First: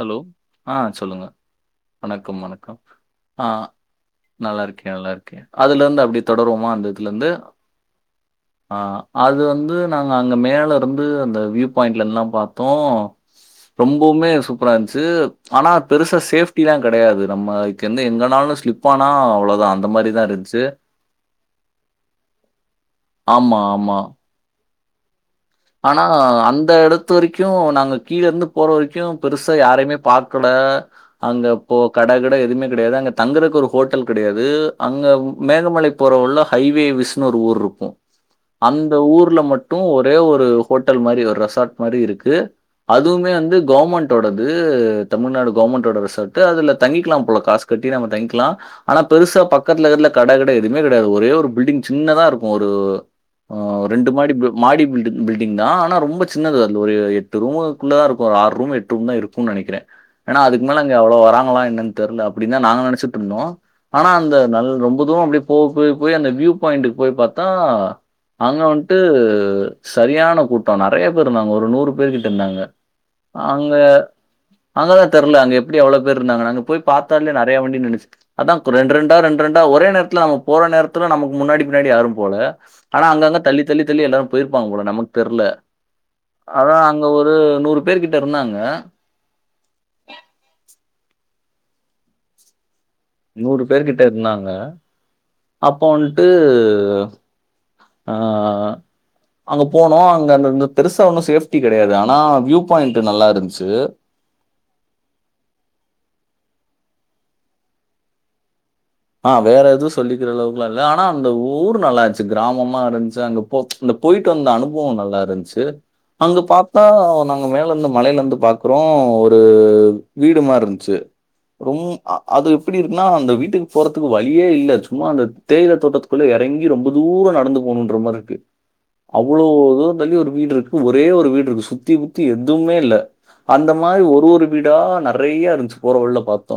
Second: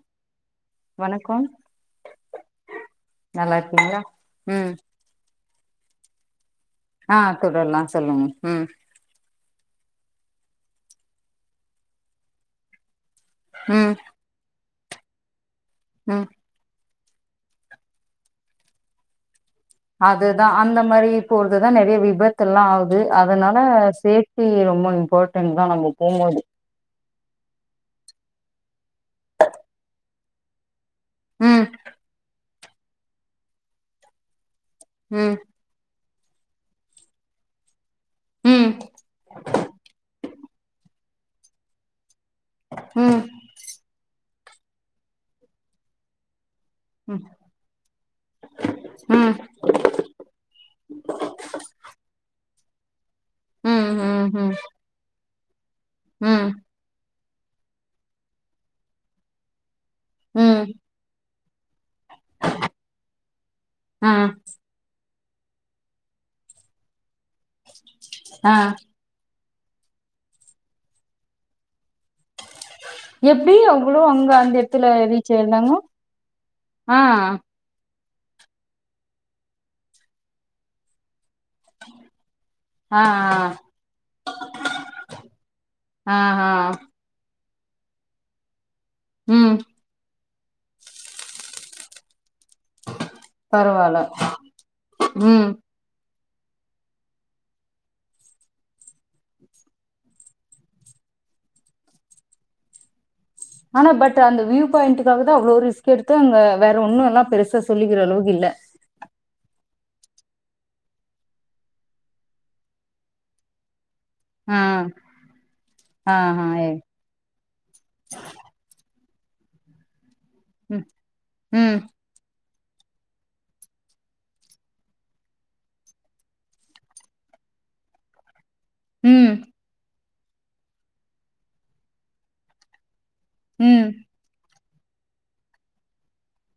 Hello ஆ சொல்லுங்க வணக்கம் வணக்கம் வணக்கம் ஆ நல்லா இருக்கீங்களா நல்லா ம் இருக்கே நல்லா இருக் அதுலருந்து அப்டி தொடருவோமா ஆ இதுலருந்து? தொடரலா சொல்லுங்க ம் ஆ அது வந்து நாங்க அங்க மேல இருந்து அந்த வியூ பாயிண்ட்லலா பாத்தோ ம் ரொம்பவுமே சூப்பரா இருந்துச்சு ஆனா பெருசா ம் சேஃப் டிலா கெடையாது நம்மகு எங்க எங்கனாலு ஸ்லிப் ஆனா அவ்ளோதா அந் அதுதா அந்த மாரி போறதுதா நெறைய விபத்துல்லா ஆகுது அதனால ஆமா, ஆமா. சேஃப் டி ரொம்ப இம்பார்ட் ஆனா அந் ந்த எடத்து வரைக்கு நாங்க கீழ இருந்து போற வரைக்கு பெருசா யாரையுமே பாக்கல ம் அங்கப்போ கட கிட எதுமே கெடையாது அங்க தங்கறக்கு ஒரு ஹோட்டல் கெடையாது அங்க ம் மேகமலைப் போற உள்ள ஹைவே விஷ்ணு ஒரு ஊர் இருக்கு ம் அந்த ஊர்ல மட்டு ஒரே ஒரு ஒரு ஹோட்டல் மாரி ஒரு ரெசார்ட் மாரி இருக்கு ம் அதுமே வந்து கவுமௌண்ட் டோடது தமிழ்நாடு கவுமௌண்டோட ரெசாட் அதுல தங்கிக்கலா ம் போல காஸ் கட்டி நம்ம தங்கிகலா ஆனா ம் பெருசா பக்கத்துல இருக்ல கட கிட எதுவுமே கெடையாது ஒரே ஒரு பில்டிங் சின்னதா இருக்கு ஒரு உ ரெண்டு ம் மாடி ம் மாடி பில் பில்டிங் தா ஆனா ரொம்ப ம் ம் சின்னது ஒரு எட்டு ரூமுக்குக்குள்ள தா இருக்கு ஒரு ஆறு ரூம் எட்டு ரூம் தா இருக்கும்னு நெனைக்கிறே ஏனா ம் அதுக்கு மேல அங்க அவ்ள வராங்களா என்னன்னு தெரியல அப்டிதா நாங்க நெனச்சிட்டுருந்தோ ஆனா ஆ அந்த நல் ரொம்ப தூர அப்டியே போக போய் போய் அந்த வியூ பாயிண்ட்டுக்கு போய் பாத்தா ஆ அங்க வந்து து சரியான கூட்டோ நெறய பேர் இருந்தாங்க ஒரு நூறு பேர் கிட்ட இருந்தாங்க எப்டி அங்க அவ்ளோ அங்க அந்த எடத்துல அங்கதா ரீச் தெர்ல அங்க ஆயிருந்தாங்க எப்டி அவ்ளோ பேர் இருந்தாங்கன்னு அங்க போய் ஆ பாத்தாலே நெறய வண்டி நின்னுச்சு அதா ரெண்ரெண்டா ரெண்ரெண்டா ஒரே நேரத்துல நம்ம போற நேரத்துல நமக்கு முன்னாடி முன்னாடி யாரும் போல ஆ ஆனா அங்க அங்க தள்ளி தள்ளி தள்ளி எல்லாரு போய் ருப்பாங்க போல நமக்கு தெரில ஆ ஆ அதா அங்க ஒரு நூறு பேர் கிட்ட இருந்தாங்க ம் நூறு பேரு கிட்ட பரவால்ல இருந்தாங்க ம் அப்போ வந்ட்டு ஆ அங்க போனோ அங்க அந்த பெருசா ஒன்னு சேஃப்டி கெடையாது ஆனா வியூ பாயிண்ட் நல்லா இருக் ஆனா பட் அந்த வியூ பாயிண்டுக்காக அவ்ளோ ரிஸ்க் எடுத்து அங்க வேற ஒன்னு எல்லா பெருசா சொல்லிக்கிற அளவுக்கு இல்ல ஆ வேற எதுவு சொல்லிக்கிற அளவுக்குல்லா இல்ல ஆனா அந்த ஊரு நல்லாருந்துச்சு கிராமமா இருந்துச்சு அங்க இந்த போயிட்டு வந்த ஆ அனுபவ நல்லாருந்துச்சு ஆ அங்க ஆ ஏ பாத்தா நாங் க மேல இருந்த மலையில இருந்து பாக்குறோ ஒரு வீடு ம் மாரின்ச்சு ம் ரொம் அது எப்டி இருக்குனா அந்த வீட்டுக் போறதுக்கு வழியே இல்ல சும்மா அந்த தேயில தோட்டத்துக்குள்ள எறங்கி ரொம்ப தூரோ நடந்து போணுன்ற மாரி இருக்கு ம் அவ்ளோ இத தள்ளி ஒரு வீடு இருக்கு ஒரே ஒரு வீடு இருக்கு சுத்தி முத்தி எதுவுமே இல்ல அந்த ம் மாரி ஒரு ஒரு வீடா நெறய இருந்துச்சு போற வழில பாத்தோ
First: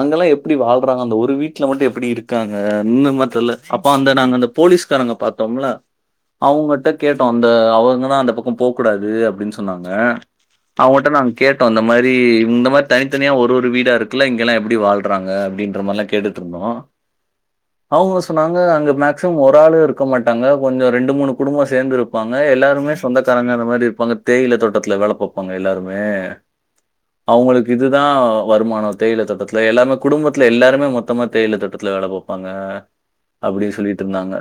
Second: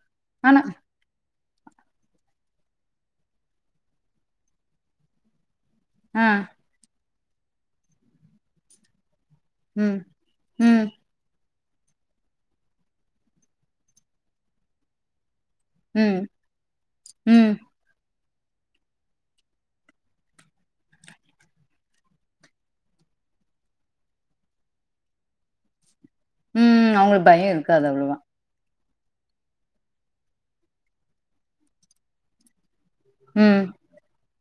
அங்கல்லா எப்டி ஆனா வாழ் றாங்க அந்த ஒரு வீட் வீட்ல மட்டு எபபிடி இருக்காங்க இன்னுமாத் தெர்ல அப்போ அந்த நாங்க அந்த போலீஸ்காரங்க பாத்தோம்ல ஆ அவுங்கட்ட கேட்டோ அந்த அவுங்க தா அந்த பக்கோ போக் கூடாது அப்டின் சொன்னாங்க ம் ம் அவுங்கட்ட நாங் கேட்டோ இந்த மாரி இந்த மாரி தனித்தனியா ஒரு ஒரு வீடா இருக்குல இங்கெல்லா எப்டி வாழ்றாங்க அப்டின்ற மாரிலா ம் கேட்டுட் ம் [unintelligible] அவுங்க சொன்னாங்க அங்க மேக்சிம ஒரு ஆளு இருக்க மாட்டாங்க கொஞ்சோ ரெண்டு மூணு குடும்பம் சேந்து இரு ப்பாங்க எல்லாருமே சொந்தக்காரங்க அந்த மாரி இருப்பாங்க தேயில தோட்டத்துல வேல பாப்பாங்க எல்லாருமே ம் அவங்களுக்கு பயோ அவுங்களுக்கு இருக்காது இதுதா அவ்ளவா வருமானோ தேயில தோட்டத்துல எல்லாமே குடும்பத்துல எல்லாருமே மொத்தமா தேயில தோட்டத்துல வேல பாப்பாங்க ம் அப்டி சொல்லிட்டு இருந்தாங்க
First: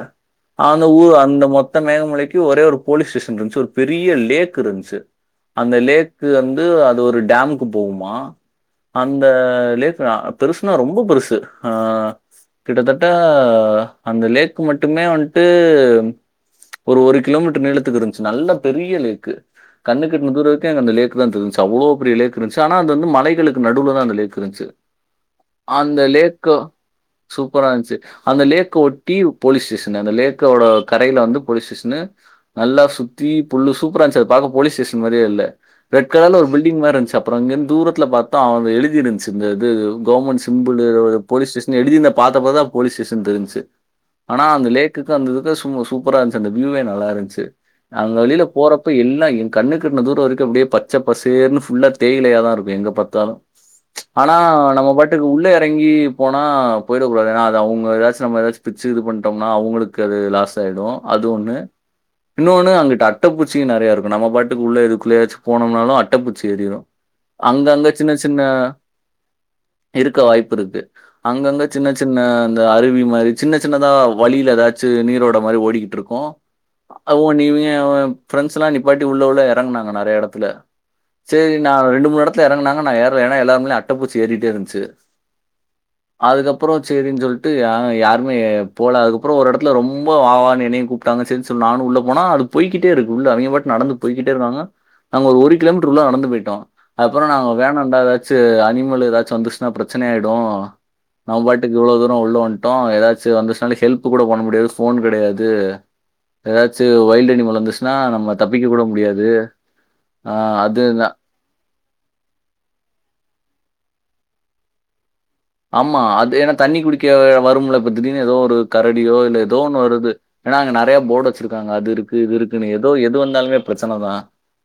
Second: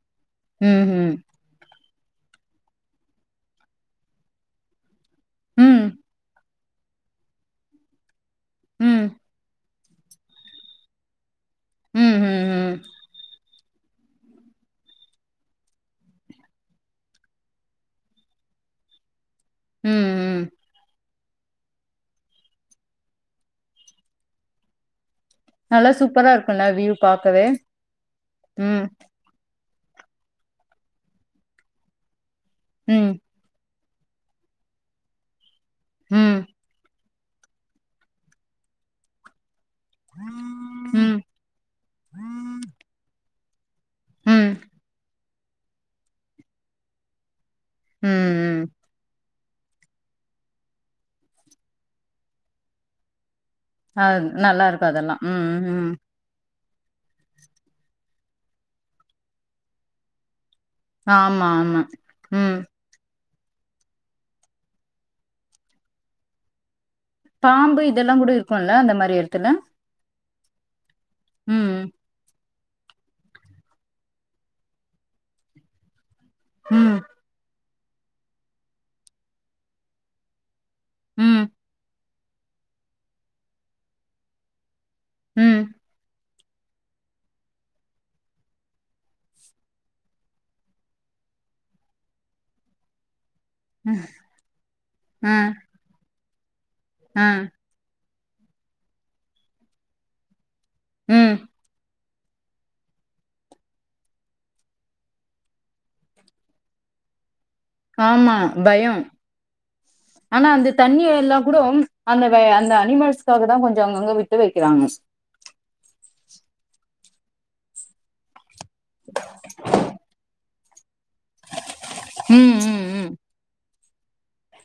அந்த ம்ஹும் ஊர் அந்த மொ த மேகமலைக்கு ஒரே ஒரு போலீஸ் ஸ்டேஷன் இருந்துச்சு ஒரு பெரிய லேக் இருந்துச்சு அந்த ம் லேக் வந் து அது ஒரு டேமுக்கு போகுமா ம் அந்த லே ஆ பெருசுனா ரொம்ப பெருசு ஆ ம்ஹும் ம் கிட்டத்தட்ட அந்த லேக் மட்டுமே வன்ட்டு ஒரு ஒரு கிலோமீட்டர் நீளத்துக்கு இருந்துச்சு நல்ல பெரிய லேக்கு ம் கண்ணுக்கு எட்ன ம் தூர வரைக்கு அந்த லேக் ல்லா தெருஞ்சு அவ்ளோ பெரிய லேக் இருந்ச்சு ஆனா அது வந்து மலைகளுக்கு நடுவுல தா அந்த லேக் இருந்ச்சு நல்லா சூப்பரா இரு ஒ சூப்பரா இருந்த்ச்சு அந்த லேக்க ம் ஒட் டி போலீஸ் ஸ்டேஷனு அந்த லேக்கோட கரையில வந்து போலீஸ் ஸ்டேஷனு நல்லா ம் சுத்தி புல்லு சூப்ரா இருந்த்ச்சு அது பாக்க போலீஸ் ஸேஷன் மாரியே இல்ல ரெட் கலர்ல ம் ஒரு பில்டிங் மாரி இருந்த்ச்சு அ அப்புற அங்கேருந்து தூரத்துல பாத்தா அத எழுதிருந்துச்சு இந்த இது கவுர்மெண்ட் சிம்பிளு ம் போலீஸ் ஸஷேன்னு எழுதிருந்த பாத்தப்ற தா போலீஸ் ஸஷேன்னு தெரிஞ்சுச்சு ஆனா ம் அந்த லேக்குக்கு அந்த இதுக்கு சும்மா சூப் ப்பறா இருந்துச்சு அந்த வியூவே நல்லா இருந்துச்சு ம் அங்க வெளில ம் போறப்ப எல்லா கண்ணுக்கு எட்ன தூர வரைக்கு அப்டியே பச்சப் பசேர்ன்னு ஃபுல்லா தேயிலையாதா இருக்கு எங்க பாத்தாலு அது ஆனா நல்லா இருக்கு நம்ம அதெல்லா பாட்டுக்கு உள்ள ம் எறங்கி ம் போனா போயிட கூடாது ஏனா அது அவுங்க ஏதாச்சு நம்ம ஏதாது பிச்சு இது பண்ணிட்டோம்னா அவுங்களுக்கு அது லாஸ் தாயிடு அது ஆமா ஒண்ணு ஆமா ம் இன்னொனு அங்குட்டு அட் ட்டப்பூச்சியும் நெறய இருக்கு நாம பாட்டுக்கு உள்ள எதுக்குள்ளயாச்சு போனோம்னாலு அட்டப்பூச்சி ஏரிரும் பாம்பு இதெல்லாங்கூட இருக்குல்ல அந்த மாரி எடத்துல இருக்க வாய்ப்பு இருக்கு அங்கங்க ம் சின்ன சின்ன இந்த அருவி மாரி சின்ன சின்னதா வழியில ஏதாச்சு நீரோட மாதிரி ஓடிக்கிட்டு இருக்கு ம் அவோ நீ இவிங்க பிரெண்ட்ஸ் எல்லா நிப்பாட்டி உள்ள உள்ள எறங்குனாங்க நெறய எடத்துல ம் சேரி நா ரெண்டு மூணு இடத்துல எறங்கினாங்க நா ஏற ஏனா எல்லாரும்ல அட்டப்பூச்சி ஏறிட்டிட்டே இருந்துச்சு ம் அதுக்கப்புறோ சேரின்னு சொல்ட்டு யா யாருமே போல அதுக்கப்புறோ ஒரு இடத்துல ரொம்ப வா வா னு என்னையு கூப் டாங்க சேனு சொல் நானு உள்ள போனா அது போய்கிட்டே இருக்கு உள்ள அவங்க பாட் நடந்து ம் போய்கிட்டே இருக்காங்க நாங்க அ ஒரு ஒரு கிலோமீட்டர் உள்ள நடந்து போயிட்டோ அ அப்றோ நா வேணான்டா எதாச் சு அனிமல் ஏதாச்சு வந்துருச்சுன்னா பிரச்சனை ஆயிடு ம் நம்ம பாட்டுக்கு இவ்ளோ தூரம் உள்ள வந்ட்டோ ஏதாச்சு வந்துச்சுனால ஹெல்ப் கூட பண்ண முடியாது போ கெடையாது ஏதாச்சு வைல்டு அனிமல் வந்துச் ஆமா பயம் ஆ ஆனா அந்த அது தண்ணி எல்லா கூடோ அந்த வ அந்த அனிமல்ஸ்காக தா கொஞ்சோ அங்கங்க விட்டு வக்கிறாங்க ஆமா அது ஏனா தண்ணி குடிக்க வரும்ல திடிர்னு ஏதோ ஒரு கரடியோ இல்ல ஏதோ ஒண்ணு வருது ஏனா அங்க நெறய போர்டு வச்சிருக்காங்க அது இருக்கு இது ம் இருக்குன்னு ஏதோ ம் எது வந்தாலுமே பிரச்சனை தா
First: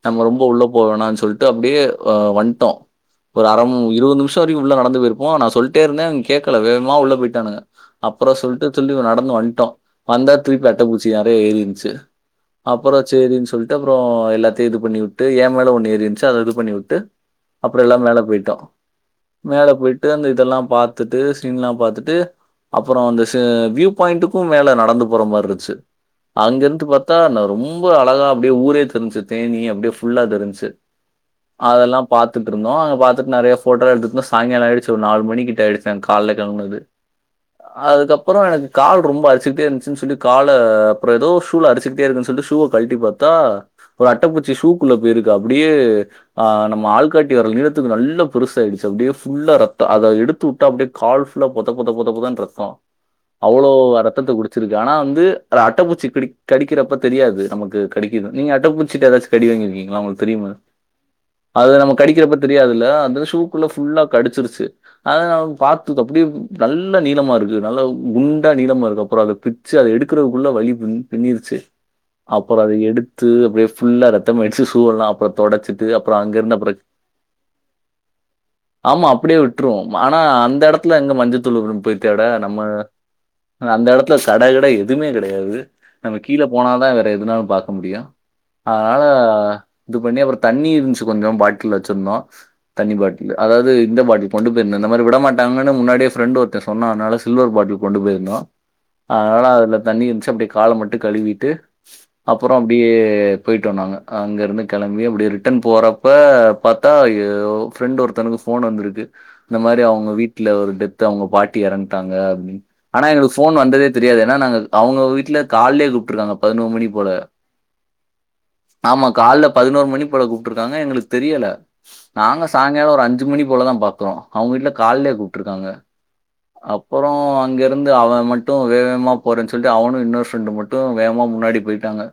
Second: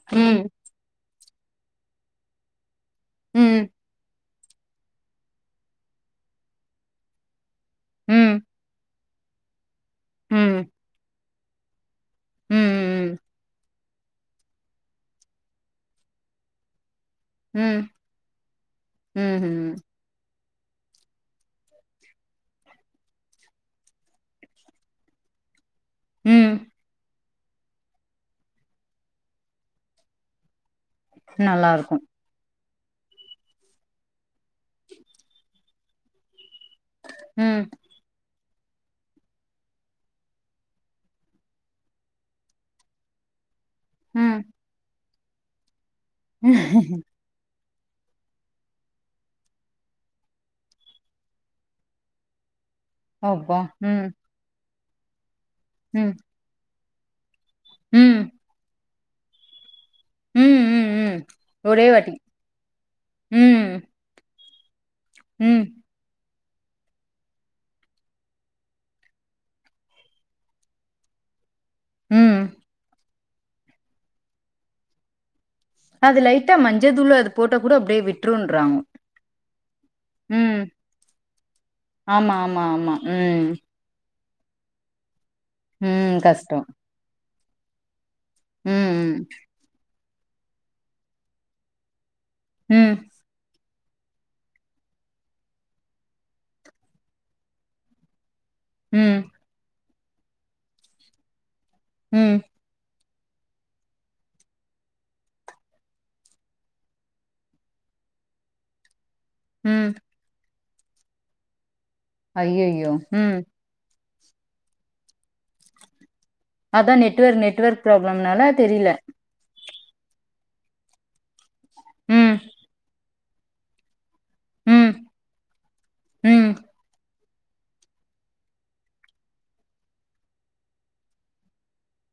நம்ம ரொம்ப ம் உள்ள போ வேனான்னு சொல்ட்டு அப்டியே வன்ட்டோ ஒரு அர ம் இருவது நிமிஷ் த்தரி உள்ள நடந்து போயிருப்போ நா சொல்ட்டே இருந்தே அவங் கேக்கல வேமா உள்ள போயிட்டானுக அப்பறோ ம் சொல்ட்டு சொல்லி நடந்து வந்ட்டோ வந்தா ம் திருப்பி அட்ட பூச்சி நறையா ஏறிருந்ச்சு ம் அப்பறோ ம் சேரின் சொல் டப்றோ எல்லாத்தையு இது பண்ணி உட்டு என் மேல ஒண்ணு ஏறிருந்ச்சு அத இது பண்ணி விட்டு ம் அப்பறோ எல்லா மேல போய்ட்டோ ம் மேல ம் போய்ட்டு அந்த இதெல்லாம் பாத்துட்டு சீன்லாம் பாத்துட்டு அப்பறோ அந்த ச வியூ பாயிண்ட்டுக்கு மேல நடந்து போற மாருந்ச்சு ம் அங்கிருந்து பாத்தா ந ரொம்போ அழகா அப்டியே ஊரே தெரிஞ்ச்சு தேனி அப்டியே ஃபுல்லா தெரிஞ்ச்சு நல்லா இருக்கு அதல்லாம் பாத்துட்ருந்தோ அங்க பாத்துட் நறையா ஃபோட்டோ எத்துட்னோ சாய்ங்காலோ ஆயிடுச்சு ஒரு நாலு மணிக்கு கிட்ட ஆய்டுச்சு நாங் கால்ல கெலம்பனது ம் அதுக்கப்பறோ எனக்கு கால் ரொம்ப அரிச்சுக்ட்டே இருந்ச்சுன் சொல்லி கால அப்பற எதோ ஷீல அரிச்சுக்ட்டே இருக்குன் சொல்ட்டு ஷூவ கழ்ட்டி பாத் தா ஒரு அட்ட ம் பூச்சி ஷூகுள்ள போயிருக்கு அப்படியே அ நம்ம ஆள்காட்டி வெரல் நீலத்துக்கு நல்ல பெருசாயிடுச்சு அப்டியே ஃபுல்லா ரத்த அத எடுத்து உட்டா அப்டியோ கால் ஃபுல்லா பொத பொத பொத பொதன் ரத்தோ அப்பா அவ்வளோ ம் ரத்தத்த குடிச்சிருக்கு ஆனா வந்து அட்டப்பூச்சி ம் கடிக் கடிக்கறப்ப தெரியாது நமக்கு ம் கடிக்குது நீங்க அட்டப்பூச்சிட்ட எதாச்சு கடி வாங்கிருக்கீங்களா உங்களுக் தெரியுமா ம் ம் ம் அது ஒரே நம்ம வாட்டி கடிக்கிறப்ப தெரியாதுல்ல ம் ஷூக்குள்ள ஃபுல்லா கடிச்சிருச்சு அது ந ம் பா துக் அப்டியே நல்லா நீளமா இருக்கு நல்ல குண்டா நீளமா இருக்கு அப்பறோ அத பிச்சு அத எடுக்கறதுக்குள்ள வலி பின்னிருச்சு ம் அப்பறோ அத எடுத்து அப்படியே ஃபுல்லா ரத்தமாயிட்ச்சு ஷூ எல்லா அப்பற தொடச்சு அது லைட்டா மஞ்சதூளு அது போட்ட கூட அப்டியே விட்ருன்றாங்க ஆமா அப்படியே விட்டுருவோம். ஆனா ம் அந்த எடத்துல எங்க மஞ்சத்தூளு போயி தேட ஆமா நம்ம ஆமா ஆமா ம் அந்த எடத்துல சட கிட எதுவுமே கெடையாது ம் நம்ம கீழ கஷ்டோ போனாதா வேற எதுனாலு பாக்க முடியு ம் அனால இது பண்ணி அப்பறோ தண்ணி இருந்ச்சு கொஞ்சோ பாட்டில் வச்சிருந்தோ ம் தண்ணி பாட் இலு அதாவது இந்த பாடி கொண்டு போயிருந்த இந்த மாறி விட மாட்டாங்கன்னு முன்னாடியே ஃரெண்டு ஒருத்த சொன்னனால சில்வர் பாட்டில் கொண்டு போயிருந்தோ ம் அதனால அதுல தண்ணி இருந்ச்சு அப்டியே கால மட்டு கழுவிட்டு ம் அப்பறோ அப்டியே போய்ட்டோ நாங்க அங்கிருந்து கெளம்பி அப்டி ரிட்டன் போறப்ப பத் தா ஏ ஃப்ரெண்ட் ஒருத்தனுக்கு ஃபோன் வந்திருக்கு இந்த மாதரி ம் அவுங்க வீட்ல ஒரு டெத்து அவுங்க பாட்டி எறன்ட்டாங்க அப்டின் ஐயையோ ஆனா எங்களுக்கு ம் ஃபோன் வந்ததே தெரியாது ஏன்னா நாங்க அவுங்க வீட்ல காலே கூப்ட்ருக்காங்க பதினோறு மணி அதா போல நெட்வொர்க் நெட்வொர்க் ப்ராப்ளம்னால தெரில ஆமா கால்ல பதினோரு மணி போல கூப்ட்ருக்காங்க எங்களுக்கு தெரியல ம் நாங்க சாய்ங்காலோ ஒரு அஞ்சு மணி போல தா பாத்தோ அவுங்க வீட்ல ம் காலே கூப்ட்ருக்காங்க ம் அப்பறோ அங்க இருந்து அவன் மட்டு வே வேகமா போறன் சொல்ட்டு அவனு இன்னொரு ஃப்ரெண்டு மட்டு வேகமா முன்னாடி போய்ட்டாங்க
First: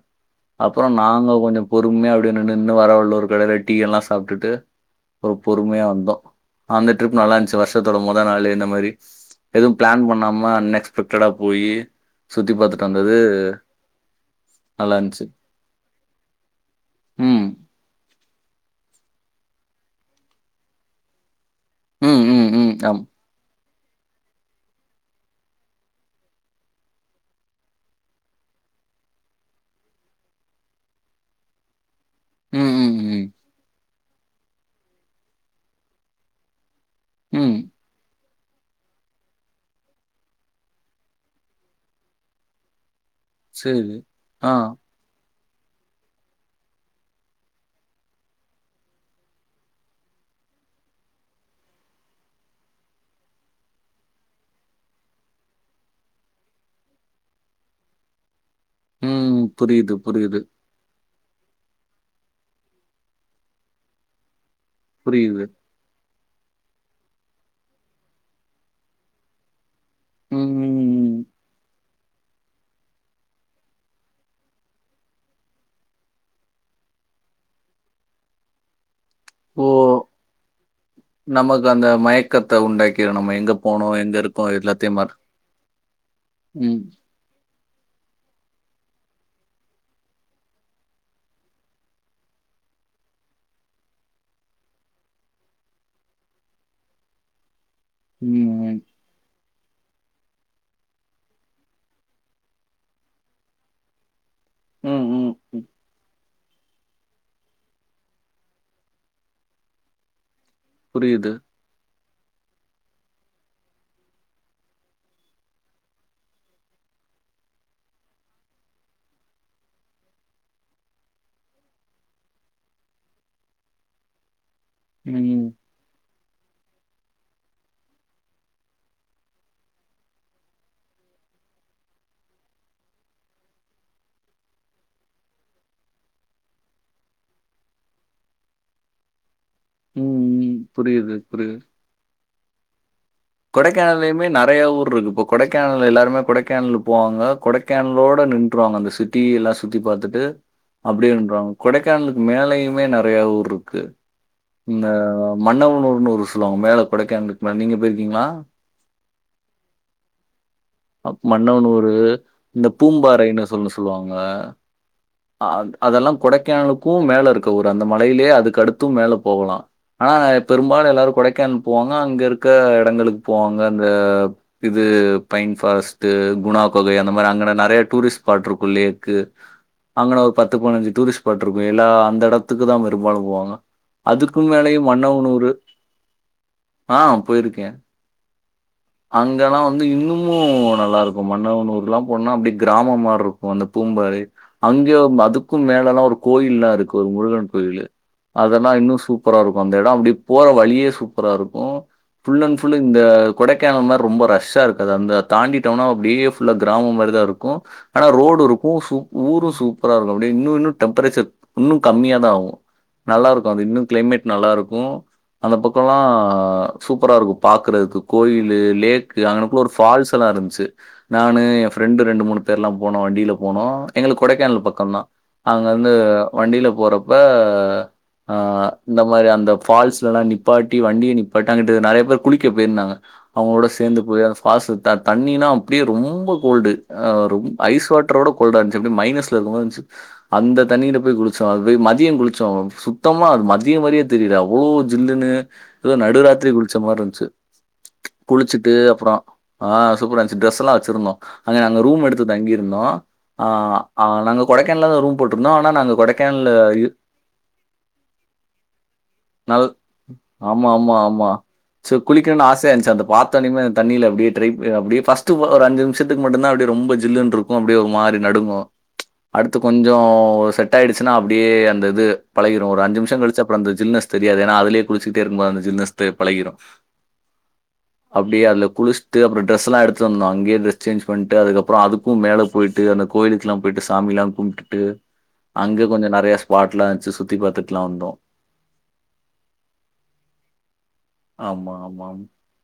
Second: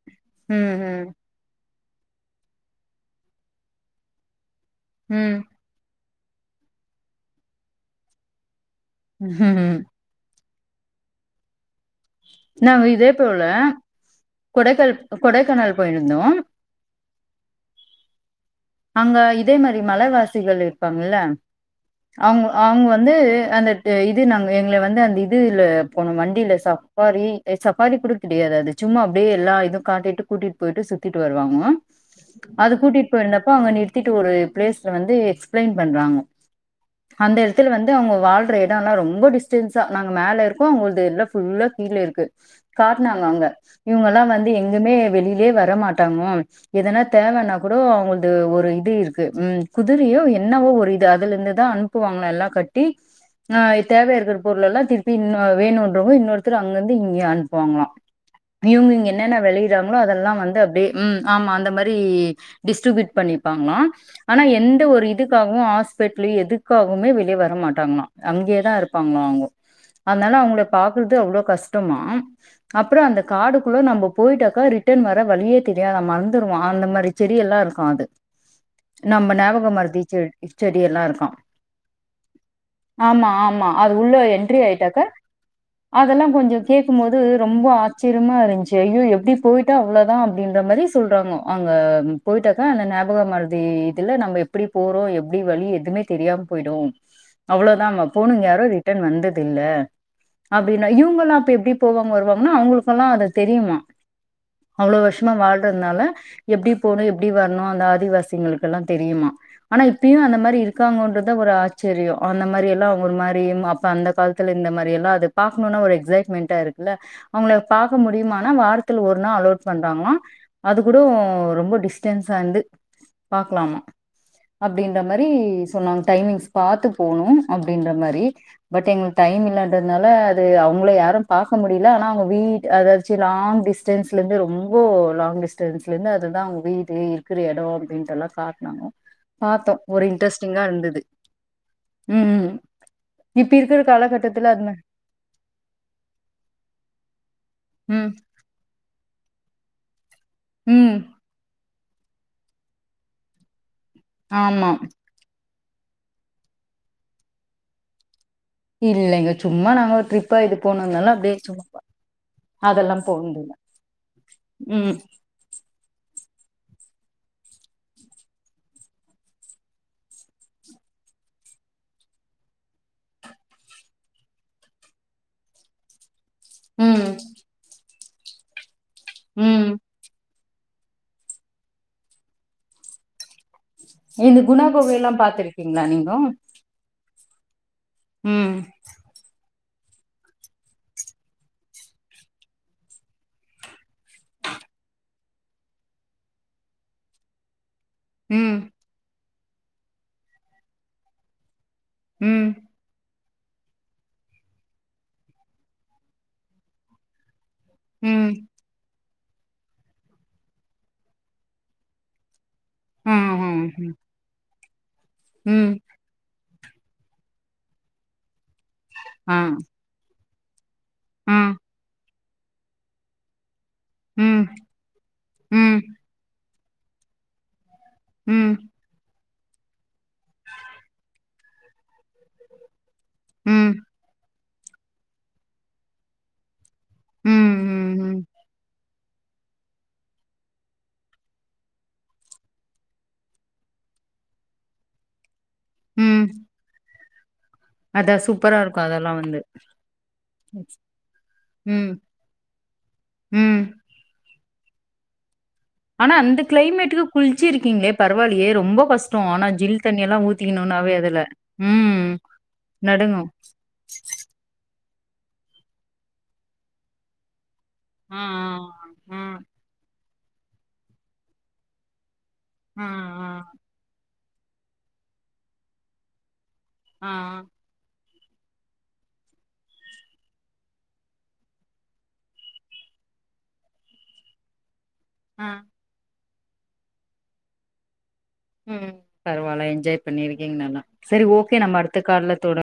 ம் அப்பறோ ம் நாங்க கொஞ்சொ பொறுமையே அப்டி நின்னு நின்னு வரவழில ஒரு கடைல டீ எல்லா சாப்டுட்டு ஒரு ம் பொறுமையா வந்தோ அந்த ட்ரிப் நல்லார்ன்ச்சு வருஷத்தோட மொத நாளே இந்த மாரி எதுவு ம் பிளான் பண்ணாம அன்னெக்ஸ் பக்டடா போயி சுத்தி நாங்க பார்த்துட்டு இதே வந்தது போல கொடைக்கல் நல்லா இருந்துச்சு. கொடைக்கானால் போயிருந்தோ ம். அங்க இதே மாரி மலைவாசிகள் இருப்பாங்கல்ல ம், அவுங்க ம், ம். அவுங்க ஆமா. வந்து அந்த இது நாங்க எங்கள வந்து அந்த இதுல போணோ வண்டில சாப் பாரி எ சப்பாரி கூட கெடையாது அது சும்மா அப்டியே எல்லா இது காட்டிட்டு கூட்டிட்டு போயிட்டு சுத்திட்டு வருவாங்கோ அது ம், ம், கூட்டிட் ம். போயிருந்தப்போ அங்க நிர் திட்டு ஒரு பிளேஸ்ல வந்து எக்ஸ்ப்ளைன் பண்றாங்கொ அந்த ம். எடத்துல வந்து அவுங்க வாழ்ற எ டலா ரொம்போ டிஸ்டன்ஸா நாங்க மேல இருக்கோ அவுங்கல்து எல்லா ஃபுல்லா கீழ இருக்கு காட்னாங்க அங்க சரி. இவுங்கல்லா வந்து ஆ. எங்குமே வெளிலயே வர மாட்டாங்கோ எதனா தேவன்னா கூடோ அவுங்கள்து ஒரு இது இருக்கு ம் குதிரயோ என்னவோ ஒரு இது அதுலிருந்துதா அன் ப்புவாங்கலா எல்லா கட்டி ஆஹ் தேவையா இருக்குற பொருள் எல்லா திருப்பி இன்னொ வேணுன்றவுங்க இன்னொரு த்துரு அங்கிருந்து இங்கேயே அனுப்புவாங்களா இவுங்க இங்க ம். என்னென புரியுது, வெளயிறாங்களோ அதல்லா புரியுது, வந்து அப்டியே ம் ஆமா அந்த மாதிரி டிஸ்ட்ரிபியூட் பண்ணிப்பாங்கலா ஆனா எந்த எந்த ஒரு புரியுது. இதுக்காகவும் ஹாஸ்பிட்டலு எதுக்காகவுமே வெளிய வர மாட்டாங்களாம் அங்கேதான் இருப்பாங்களாம் அவங்க அதனால ம். அவங்கள ம், பாக்குறது ம். அவ்வளோ கஷ்டமாம் அப்புறம் அந்த காடுக்குள்ள நம்ம போயிட்டாக்கா ரிட்டர்ன் வர வழியே தெரியாதாமா மறந்துடுமா அந்த மாதிரி செடி எல்லாம் இருக்கும் அது நம்ம ஓ! ஞாபகமறதி செடி செடி எல்லாம் இருக்காம் நமக்கு அந்த மயக்கத்த உண்டாக்கிரு ஆமா நம்ம எங்க ஆமா போனோ அது உள்ள எங்க இருக்கோ என்ட்ரி எல்லாத்தையும் ஆயிட்டாக்க மற அதெல்லாம் கொஞ்சம் கே ம் கேட்கும்போது ரொம்ப ஆச்சரியமா இருந்துச்சு ஐயோ எப்படி போயிட்டா அவ்வளதான் அப்படின்ற மாதிரி சொல்றாங்கோ அங்க போயிட்டாக்கா அந்த ஞாபக மருதி இதுல நம்ம எப்படி போறோம் எப்படி வழி எதுவுமே தெரியாம போயிடும் அவ்ளோதான் போணவங்க யாரும் ம் ரிட்டர்ன் வந்தது இல்ல அப்படின்னா இவங்க எல்லாம் அப்ப எப்படி போவாங்க வருவாங்கன்னா அவங்களுக்கெல்லாம் அது தெரியுமா அவ்வளோ ம் ம் வருஷமா வாழ்றதுனால எப்படி போகணும் எப்படி வரணும் அந்த ஆதிவாசிங்களுக்கெல்லாம் தெரியுமா ஆனா இப்பயும் அந்த மாதிரி இருக் புரியுது. இருக்காங்கன்றதான் ஒரு ஆச்சரியம் அந்த மாதிரி எல்லாம் ஒரு மாதிரியும் அப்ப அந்த காலத்தில இந்த மாதிரி எல்லாம் அது ப பாக்கணும்னா ஒரு எக்சைட்மெண்டா இருக்குல்ல அவங்கள பாரக்க முடியுமானா வாரத்துல ஒரு நாள் அலோட் பண்றாங்களா அது கூட ரொம்ப டிஸ்டன்ஸ் ஆ இருந்து பாக்கலாமா அப்படின்ற ம் மாரி ம் டைமிங்ஸ் பாத்து போகணும் அப்டிண்ர மாதிரி பட் எங்களுக்கு டைம் இல்லன்றனால அவங்கள யாரும் பார்க்க முடியல ஆனா அவங்க வீ அதச்சு லாங் டிஸ்டன்ஸ்லருந்து ரொம்ப லாங் டிஸ்டன்ஸ்லருந்து அதுதான் அவங்க வீடு இருக்கிற இடம் அப்படின்றதல்லாம் காட்டினாங்க பார்த்தோம் ஒரு ம் இன்ட்ரெஸ்டிங்கா இருந்தது புரியுது புரியுது. உம்ம்ம் கொடைக்கானலயுமே நிறைய ஊர் இருக்கு போ கொடைக்கானல் எல்லாருமே கொடைக்கானல் போவாங்க ம் கொடைக்கானலோட நின்றுவாங்க அந்த சிட் சிட்டி எல்லாம் சுத்தி பார்த்துட்டு ம் அப்டியே நின்றுவாங்க கொடைக்கானலுக்கு மேலயுமே நிறைய ஊர் இருக்கு ஆமா இந்த மன்னவனூர்னு ஊர் சொல்லுவாங்க மேல கொடைக்கானலக்கு மேல நீங்க போயிருக்கீங்களா இல்லங்க சும்மா நாங்க ஒரு டிரிப் டிரிபா இது போனங்க அ மன்னவனூரு இந்த பூம்பாறைனு போனதில்ல சொல்ல சொல்லுவாங்க ம் அ அதெல்லாம் கொடைக்கானலுக்கும் மேல இருக்க ஊரு அந்த மலையிலேயே அதுக்கு அடுத்தும் மேல போகலாம் ஆனா பெரும்பாலும் எல்லாரும் கொடைக்கானலுக்கு போவாங்க அங்க இருக்க இடங்களுக்கு போவாங்க அந்த இது பயன் ஃபர்ஸ்ட்டு குணா குகை ம் அந்த மாதிரி அங்க நிறைய டூரிஸ்ட்ப்பாட் இருக்கும் லேக் ம் அங்கன பத்து பனஞ்சு டூரிஸ்ட் பாட்டிருக்கோ எல்லா அந்த இடத்துக்கு தான் பெரும்பாலும் போவாங்க இந்த அதுக்கு குணா மேலயே குகையெல்லாம் மன்னவனூர் பாத்துருக்கீங்களா நீங்கோ ஆ போயிருக்கேன் ம் அங்கல்லாம் வந்து இன்னும் ம் நல்லா இருக்கும் மன்னவனூர் எல்லாம் போனா அப்டியே கிராமம் மாதிரி இருக்கும் அந்த பூம்பாறை அங்கே அதுக்கும் மேல எல்லாம் ஒரு கோயில் எல்லாம் இருக்கு ஒரு முருகன் கோயிலு ம் அதெல்லாம் இன்னும் சூப்பரா இருக்கும் அந்த இடம் அப்டியே போற வழியே சூப்பரா இருக்கும் ஃல் ம் அண்ட் ஃபுல்லு இந்த கொடைக்கானல் ரொம்ப ரஷ்ஷா இருக்கும் அந்த தாண்டி டவுனா அப்படியே ஃபுல்லா கிராமம் மாதிரி தான் இருக்கும் ஆனா ம் ரோடு இருக் கும் ஊரும் சூப்பராக இருக்கும் அப்படியே இன்னும் இன்னும் டெம்பரேச்சர் இன்னும் கம்மியாக தான் ஆகும் ஆ நல்லா ஆ இருக்கும் அது இன்னும் கிளைமேட் நல்லா இருக்கும் அந்த ம் பக்கம் எல்லாம் சூப்பரா இருக்கும் பாக்குறதுக்கு கோயில்லு லேக் ஆ அங்கனகுள்ள ஒரு ஃபால்ஸ் எல்லாம் இருந்துச்சு ஆ நானு என் ஃப்ரெண்டு ரெண்டு மூணு பேர் எல்லாம் போனோம் வண்டியில போனோம் எங்களுக்கு ம் கொடைக்கானல் பக்கம்தான் அங்க ம் வந்து வண்டியில போறப்ப அ ம் இந்த மாதிரி அந்த ஃபால்ஸ்லல்லாம் நிப்பாட்டி வண்டியே நிப்பாட்டி அங்கட்டு நிறைய பேர் குளிக்க போயிருந்தாங்க அவங்களோட ம் சேர்ந்து போய் அந்த பால்ஸ்ல தண்ணினா அப்படியே ரொம்ப கோல்டு ஆ ம் ரொம்ப ஐஸ் ம் வாட்டரோட கோல்டா இருந்துச்சு எப்படி மைனஸ்ல இருக்க மாதிரி இருந்துச்சு அந்த தண்ணியில போய் குளிச்சோம் அது போய் மதியம் குளிச்சோம் சுத்தமா அது மதியம் மாரியே தெரியல அவ்வளோ ஜில்லுன்னு அதா ம் நடுராத்திரி குளிச்ச மாரி இருந்ச்சு அதா சூப்பரா குளிச்சுட்டு இருக்கு அதெல்லா அப்றோ வந்து ஆ சூப்பரா இருந்ச்சு ட்ரெஸ் எல்லா வச்சிருந்தோ அங்க நாங்க ம் ரூம் எடுத்து தங்கிருந்தோ ஆ ம் ஆ நாங்க கொடைக்கானல்ல தா ரூம் போட்ருந்தோ ஆனா நாங்க ஆனா அந்த கொடைக்கானல்ல இ க்ளைமேட்டுக்கு குளிச்சு இருக்கீங்ளே பரவால்லையே ரொம்ப கஷ்டோ ஆனா நல்ல ஜில் தண்ணி எல்லா ஆமா ஊத்திக்கணும்னாவே ஆமா அதுல ஆமா சோ ம் குளிக்கணுன் ஆசையா இருஞ்ச்சு அத நடுங்கு பாத்தோனிமே தண்ணில அப்டியே ட்ரை அப்டியே ஃபஸ்ட்டு ஒரு அஞ்சு நிமிஷத்துக்கு மட்டுந்தா அப்டி ரொம்ப ஜில்லுன்ருக் போ முடியா ஒரு மாரி ஆ நடுங்கு ஆ அடுத்து கொஞ்சோ செட் ஆயிடுச்சுன்னா அப்டியே அந்த இது பழகிரு ஒரு ஆ ஆ அஞ்சு நிமிஷோ கழிச்சி அப்புறோ அந்த ஜில்னஸ் தெரியாது ஏனா அதலயே குளிச்சிட்டே இருக்கும் போது அந்த ஜில்னஸ் த பழகிரு ஆ அப்டியே அதுல குளிச் ட்டு அப்றோ டரெஸ் எல்லா எடுத்து வந்தோ அங்கயே ட்ரெஸ் சேஞ்ச் பண்ட்டு அதுக்கப்றோ அதுக்கு மேல போய்ட்டு அந்த கோயிலுக்குலா போய்ட்டு சாமிலா கும் டுட்டு ம் அங்க கொஞ்சோ நெறைய ஸ்பாட்லா இருஞ்ச்சு சுத்தி பாத்துட்லா வந்தோ ம் பரவால்ல என்ஜாய் பண்ணிருக்கீங்க நல்லா சரி ஓகே ஆமா, நம்ம அடுத்த ஆமா, ஆமா. கால்ல தொட